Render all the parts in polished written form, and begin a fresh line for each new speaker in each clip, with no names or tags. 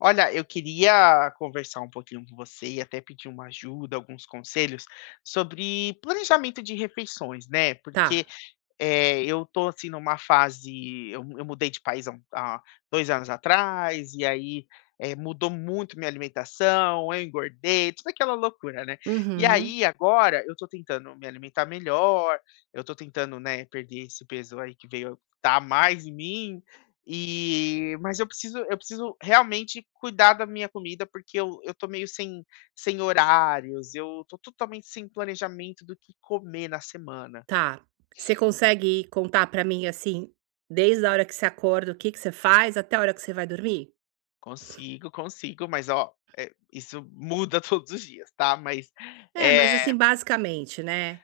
Olha, eu queria conversar um pouquinho com você e até pedir uma ajuda, alguns conselhos sobre planejamento de refeições, né?
Tá.
Porque eu tô, assim, numa fase eu mudei de país há 2 anos atrás, e aí, mudou muito minha alimentação, eu engordei, toda aquela loucura, né. E
Uhum.
aí, agora, eu tô tentando me alimentar melhor, eu tô tentando, né, perder esse peso aí que veio tá mais em mim, e mas eu preciso realmente cuidar da minha comida, porque eu tô meio sem horários, eu tô totalmente sem planejamento do que comer na semana.
Tá. Você consegue contar pra mim, assim, desde a hora que você acorda, o que que você faz até a hora que você vai dormir?
Consigo, consigo, mas ó, isso muda todos os dias, tá, mas,
É,
eh
mas assim, basicamente, né.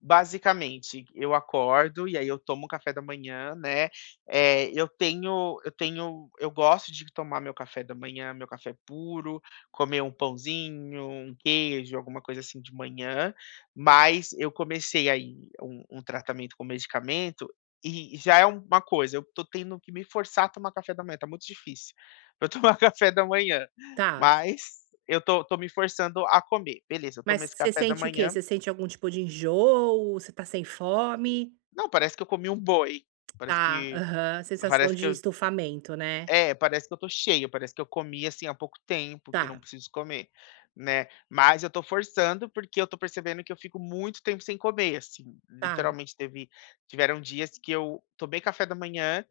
basicamente, eu acordo e aí eu tomo café da manhã, né, eu gosto de tomar meu café da manhã, meu café puro, comer um pãozinho, um queijo, alguma coisa assim de manhã, mas eu comecei aí um tratamento com medicamento e já é uma coisa, eu tô tendo que me forçar a tomar café da manhã, tá muito difícil pra eu tomar café da manhã,
Tá.
mas eu tô me forçando a comer. Beleza, eu tomo
Mas
esse
você
café da
sente o quê?
manhã.
Você sente algum tipo de enjoo? Você tá sem fome?
Não, parece que eu comi um boi. Parece
Tá.
que
Aham. Sensação
parece que
de
eu
estufamento, né.
Parece que eu tô cheio, parece que eu comi, assim, há pouco tempo, que não
Tá,
preciso comer, né. Mas eu tô forçando, porque eu tô percebendo que eu fico muito tempo sem comer, assim,
tá,
literalmente teve tiveram dias que eu tomei café da manhã,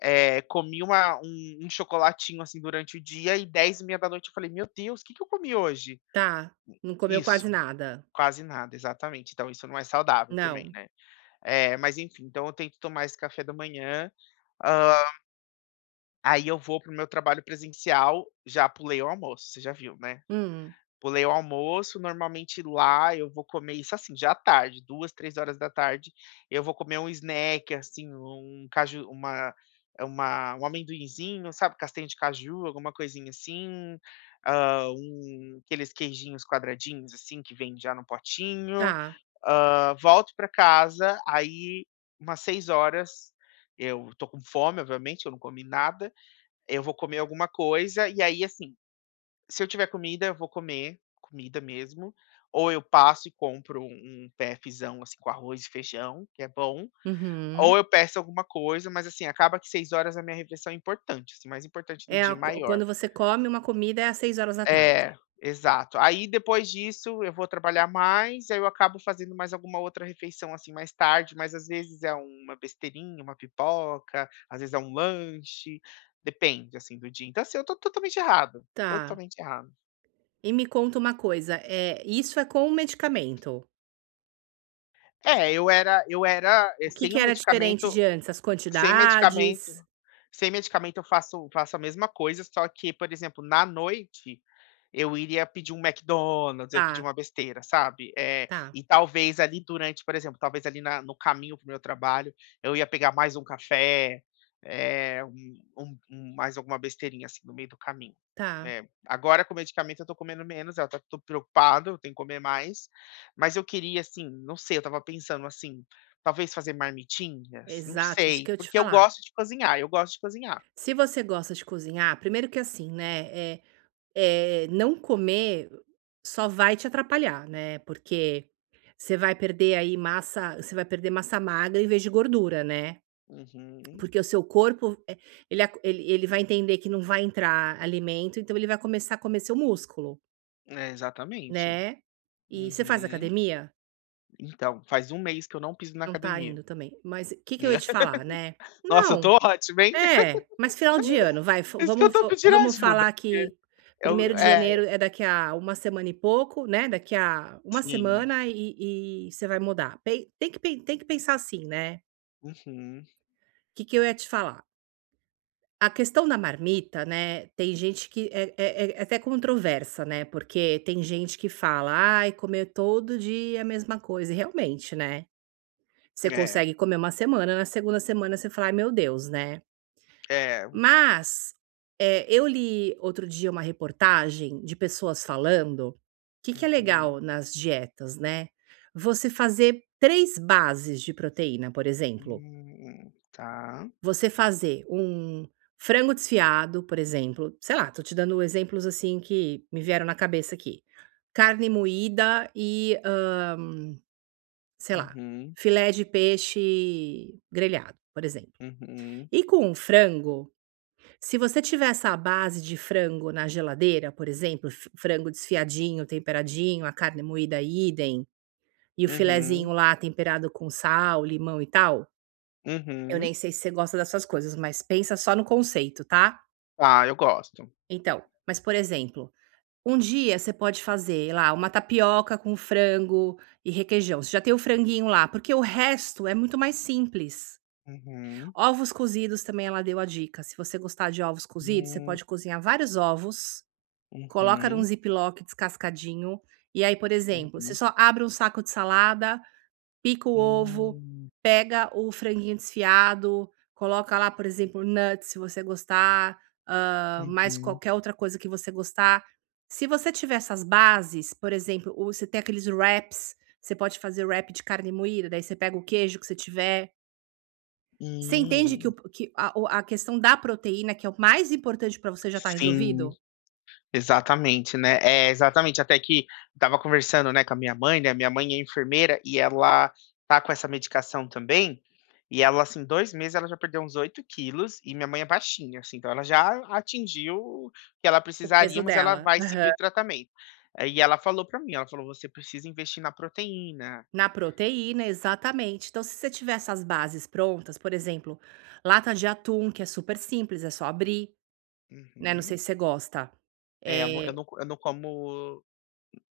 comi uma um um chocolatinho, assim, durante o dia e 10:30 da noite eu falei: "Meu Deus, o que que eu comi hoje?"
tá. Não comeu quase
Isso,
nada?
quase nada, exatamente. Então isso não é saudável também,
Não.
né. É, mas enfim, então eu tento tomar esse café da manhã, hã, aí eu vou pro meu trabalho presencial, já pulei o almoço, você já viu, né?
Hum.
Pulei o almoço, normalmente lá eu vou comer isso, assim, já à tarde, duas, três horas da tarde eu vou comer um snack, assim, um caju uma eh, uma um amendoinzinho, sabe, castanha de caju, alguma coisinha assim, aqueles queijinhos quadradinhos, assim, que vem já no potinho.
Tá.
Hã, volto para casa, aí umas seis horas eu tô com fome, obviamente, eu não comi nada, eu vou comer alguma coisa, e aí, assim, se eu tiver comida, eu vou comer comida mesmo, ou eu passo e compro um PFzão, assim, com arroz e feijão, que é bom, ou
Uhum.
eu peço alguma coisa, mas, assim, acaba que seis horas a minha refeição é importante, assim, mais importante do
É
dia,
a
maior.
quando você come uma comida é às seis horas da tarde.
É, exato. Aí depois disso eu vou trabalhar mais, aí eu acabo fazendo mais alguma outra refeição, assim, mais tarde, mas às vezes é uma besteirinha, uma pipoca, às vezes é um lanche, depende, assim, do dia. Então, assim, eu tô totalmente errado,
Tá.
totalmente errado.
E me conta uma coisa, é isso é com o medicamento.
É,
O que
sem
que
o
era diferente
medicamento
de antes? As
sem medicamento
quantidades?
sem medicamento eu faço a mesma coisa, só que, por exemplo, na noite, eu iria pedir um McDonald's, eu ia pedir
Tá,
uma besteira, sabe.
tá,
E talvez ali durante, por exemplo, talvez ali na no caminho para o meu trabalho, eu ia pegar mais um café, mais alguma besteirinha, assim, no meio do caminho.
tá.
É, agora com medicamento eu tô comendo menos, eu até tô preocupado, eu tenho que comer mais, mas eu queria, assim, não sei, eu estava pensando assim. Talvez fazer marmitinhas? Não
Exato, isso
sei,
que eu te
porque eu
falar.
gosto de cozinhar, eu gosto de cozinhar.
Se você gosta de cozinhar, primeiro que assim, né, é, é não comer só vai te atrapalhar, né, porque você vai perder aí massa você vai perder massa magra em vez de gordura, né.
Uhum.
Porque o seu corpo, ele ac ele ele vai entender que não vai entrar alimento, então ele vai começar a comer seu músculo.
É, exatamente.
Né. E você faz
Uhum.
academia?
Então, faz um mês que eu não piso na
Não tá
academia.
indo também. Mas o que que eu ia te falar, né.
Nossa, eu
Não,
tô ótimo, hein.
é, mas final de ano, vai,
Por isso que eu tô
fa
pedindo
vamos
ajuda,
falar
porque
que
eu
primeiro de
é,
janeiro é daqui a uma semana e pouco, né, daqui a uma
sim.
semana e você vai mudar. Pen Tem que pen tem que pensar assim, né.
Uhum.
O que que eu ia te falar? A questão da marmita, né, tem gente que é até controversa, né, porque tem gente que fala: "Ai, comer todo dia é a mesma coisa", e realmente, né. Você
É,
consegue comer uma semana, na segunda semana você fala: "Ai, meu Deus", né.
é.
Mas, eu li outro dia uma reportagem de pessoas falando, o que que é
Uhum.
legal nas dietas, né. Você fazer 3 bases de proteína, por exemplo.
Tá.
Você fazer um frango desfiado, por exemplo, sei lá, tô te dando exemplos, assim, que me vieram na cabeça aqui. Carne moída e, sei lá,
Uhum,
filé de peixe grelhado, por exemplo.
uhum,
E com o frango, se você tiver essa base de frango na geladeira, por exemplo, f frango desfiadinho, temperadinho, a carne moída idem, e o filezinho
uhum,
lá temperado com sal, limão e tal, eu
uhum.
nem sei se você gosta dessas coisas, mas pensa só no conceito, tá.
Ah, eu gosto.
Então, mas por exemplo, um dia você pode fazer lá uma tapioca com frango e requeijão, você já tem o franguinho lá, porque o resto é muito mais simples.
Uhum.
Ovos cozidos também ela deu a dica, se você gostar de ovos cozidos, você
Hum.
pode cozinhar vários ovos, coloca num
Uhum,
ziplock descascadinho, e aí, por exemplo, você
uhum.
só abre um saco de salada, pica o ovo,
Hum.
pega o franguinho desfiado, coloca lá, por exemplo, nuts se você gostar, mais
Uhum.
qualquer outra coisa que você gostar. Se você tiver essas bases, por exemplo, o você tem aqueles wraps, você pode fazer wrap de carne moída, daí você pega o queijo que você tiver. Você entende que o
Hum.
que a o a questão da proteína, que é o mais importante para você, já tá
Sim,
resolvido?
exatamente, né. É, exatamente, até que estava conversando, né, com a minha mãe, né, minha mãe é enfermeira e ela tá com essa medicação também, e ela, assim, 2 meses ela já perdeu uns 8 quilos e minha mãe é baixinha, assim, então ela já atingiu o que ela
O
precisaria,
peso
mas ela
dela.
vai
Aham.
seguir o tratamento. E ela falou pra mim, ela falou: "Você precisa investir na proteína".
Na proteína, exatamente. Então, se você tiver essas bases prontas, por exemplo, lata de atum, que é super simples, é só abrir, né, não
Uhum.
sei se você gosta.
É,
Eh,
eu não como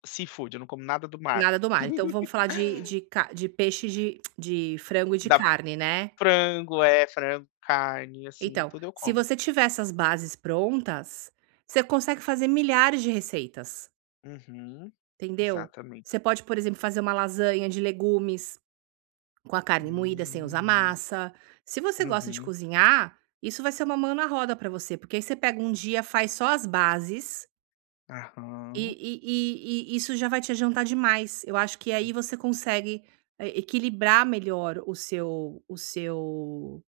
seafood, eu não como nada do mar.
nada do mar. Então vamos falar de peixe, de frango e de
Da
carne, né.
Frango, é, frango, carne, assim,
Então,
tudo eu
se
como.
você tiver essas bases prontas, você consegue fazer milhares de receitas.
Uhum,
Entendeu?
exatamente.
Você pode, por exemplo, fazer uma lasanha de legumes com a carne moída sem usar
Hum,
massa. Se você gosta de
uhum,
cozinhar, isso vai ser uma mão na roda para você, porque aí você pega um dia, faz só as bases e,
aham,
e isso já vai te adiantar demais. Eu acho que aí você consegue equilibrar melhor o seu,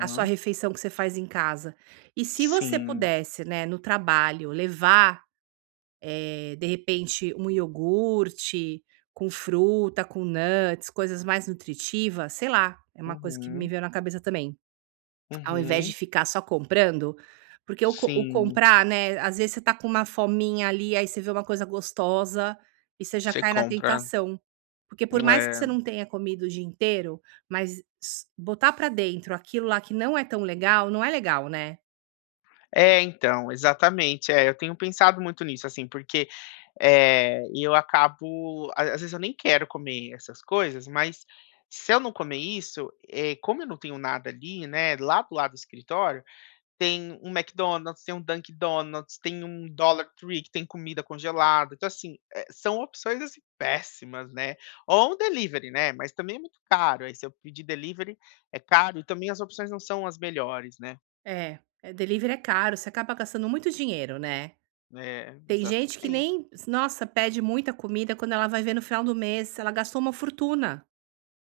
a sua refeição que você faz em casa. E se você
sim,
pudesse, né, no trabalho levar, de repente, um iogurte com fruta, com nuts, coisas mais nutritivas, sei lá, é uma coisa que me
uhum,
veio na cabeça também. Ao invés de
uhum,
ficar só comprando, porque o
sim,
comprar, né, às vezes você tá com uma fominha ali, aí você vê uma coisa gostosa e você já
você
cai na
compra.
tentação. Porque por mais que você
É.
não tenha comido o dia inteiro, mas s botar pra dentro aquilo lá que não é tão legal, não é legal, né.
É, então, exatamente, é, eu tenho pensado muito nisso, assim, porque, eu acabo a às vezes eu nem quero comer essas coisas, mas se eu não comer isso, como eu não tenho nada ali, né, lá do lado do escritório tem um McDonald's, tem um Dunkin' Donuts, tem um Dollar Tree que tem comida congelada. Então, assim, são opções assim, péssimas, né? Ou um delivery, né? Mas também é muito caro. Aí, se eu pedir delivery, é caro e também as opções não são as melhores, né?
É, delivery é caro, você acaba gastando muito dinheiro, né.
É,
Tem gente que
exatamente.
nem nossa, pede muita comida, quando ela vai ver no final do mês, ela gastou uma fortuna.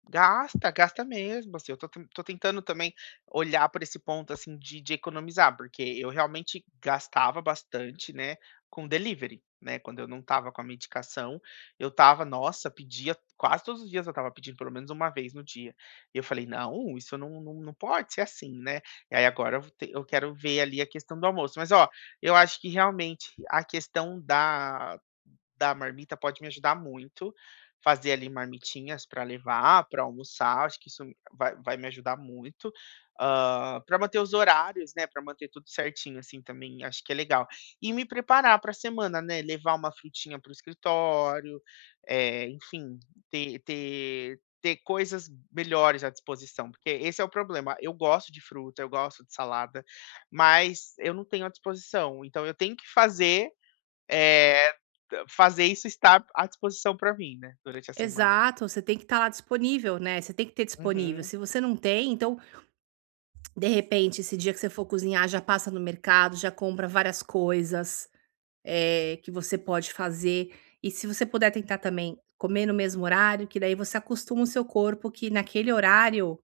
Gasta, gasta mesmo, assim, eu tô ten tô tentando também olhar por esse ponto, assim, de economizar, porque eu realmente gastava bastante, né, com delivery, né, quando eu não tava com a medicação, eu tava nossa, pedia quase todos os dias eu tava pedindo pelo menos uma vez no dia. E eu falei: "Não, isso não pode ser assim, né". E aí agora eu quero ver ali a questão do almoço. Mas ó, eu acho que realmente a questão da marmita pode me ajudar muito, fazer ali marmitinhas para levar, para almoçar, acho que isso vai me ajudar muito, para manter os horários, né, para manter tudo certinho, assim, também acho que é legal. E me preparar para a semana, né, levar uma frutinha para o escritório, enfim, ter coisas melhores à disposição, porque esse é o problema, eu gosto de fruta, eu gosto de salada, mas eu não tenho à disposição, então eu tenho que fazer, eh, fazer isso estar à disposição para mim, né, durante a semana.
Exato, você tem que estar lá disponível, né, você tem que ter disponível.
Uhum,
Se você não tem, então, de repente, esse dia que você for cozinhar, já passa no mercado, já compra várias coisas, que você pode fazer. E se você puder tentar também comer no mesmo horário, que daí você acostuma o seu corpo que naquele horário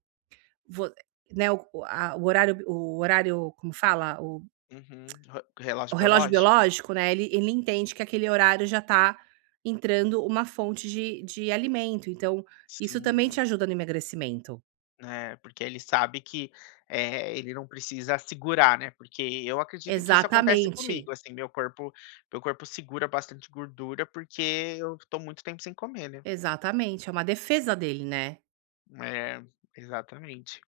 vo né, o horário, como fala?
uhum. Re
O
Relógio
relógio
biológico?
biológico, né, ele entende que aquele horário já está entrando uma fonte de alimento, então isso também te
Sim,
ajuda no emagrecimento.
né, porque ele sabe que, ele não precisa segurar, né, porque eu acredito que isso acontece comigo,
Exatamente,
assim, meu corpo segura bastante gordura, porque eu tô muito tempo sem comer, né.
exatamente, é uma defesa dele, né.
É, exatamente.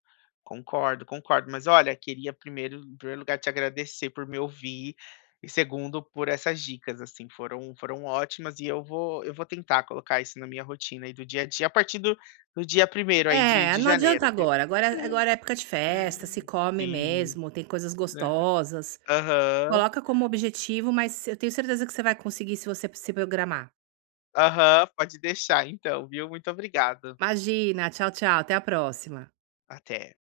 Concordo, concordo. Mas olha, queria primeiro, em primeiro lugar, te agradecer por me ouvir e segundo por essas dicas, assim, foram ótimas e eu vou tentar colocar isso na minha rotina aí do dia a dia, a partir do dia primeiro aí de,
É,
de
não adianta
janeiro, viu?
agora, agora é época de festa, se come
Sim.
mesmo, tem coisas
Né?
gostosas.
Aham,
Coloca como objetivo, mas eu tenho certeza que você vai conseguir se você se programar.
aham, pode deixar então, viu? Muito obrigado.
Imagina, tchau, tchau, até a próxima.
Até.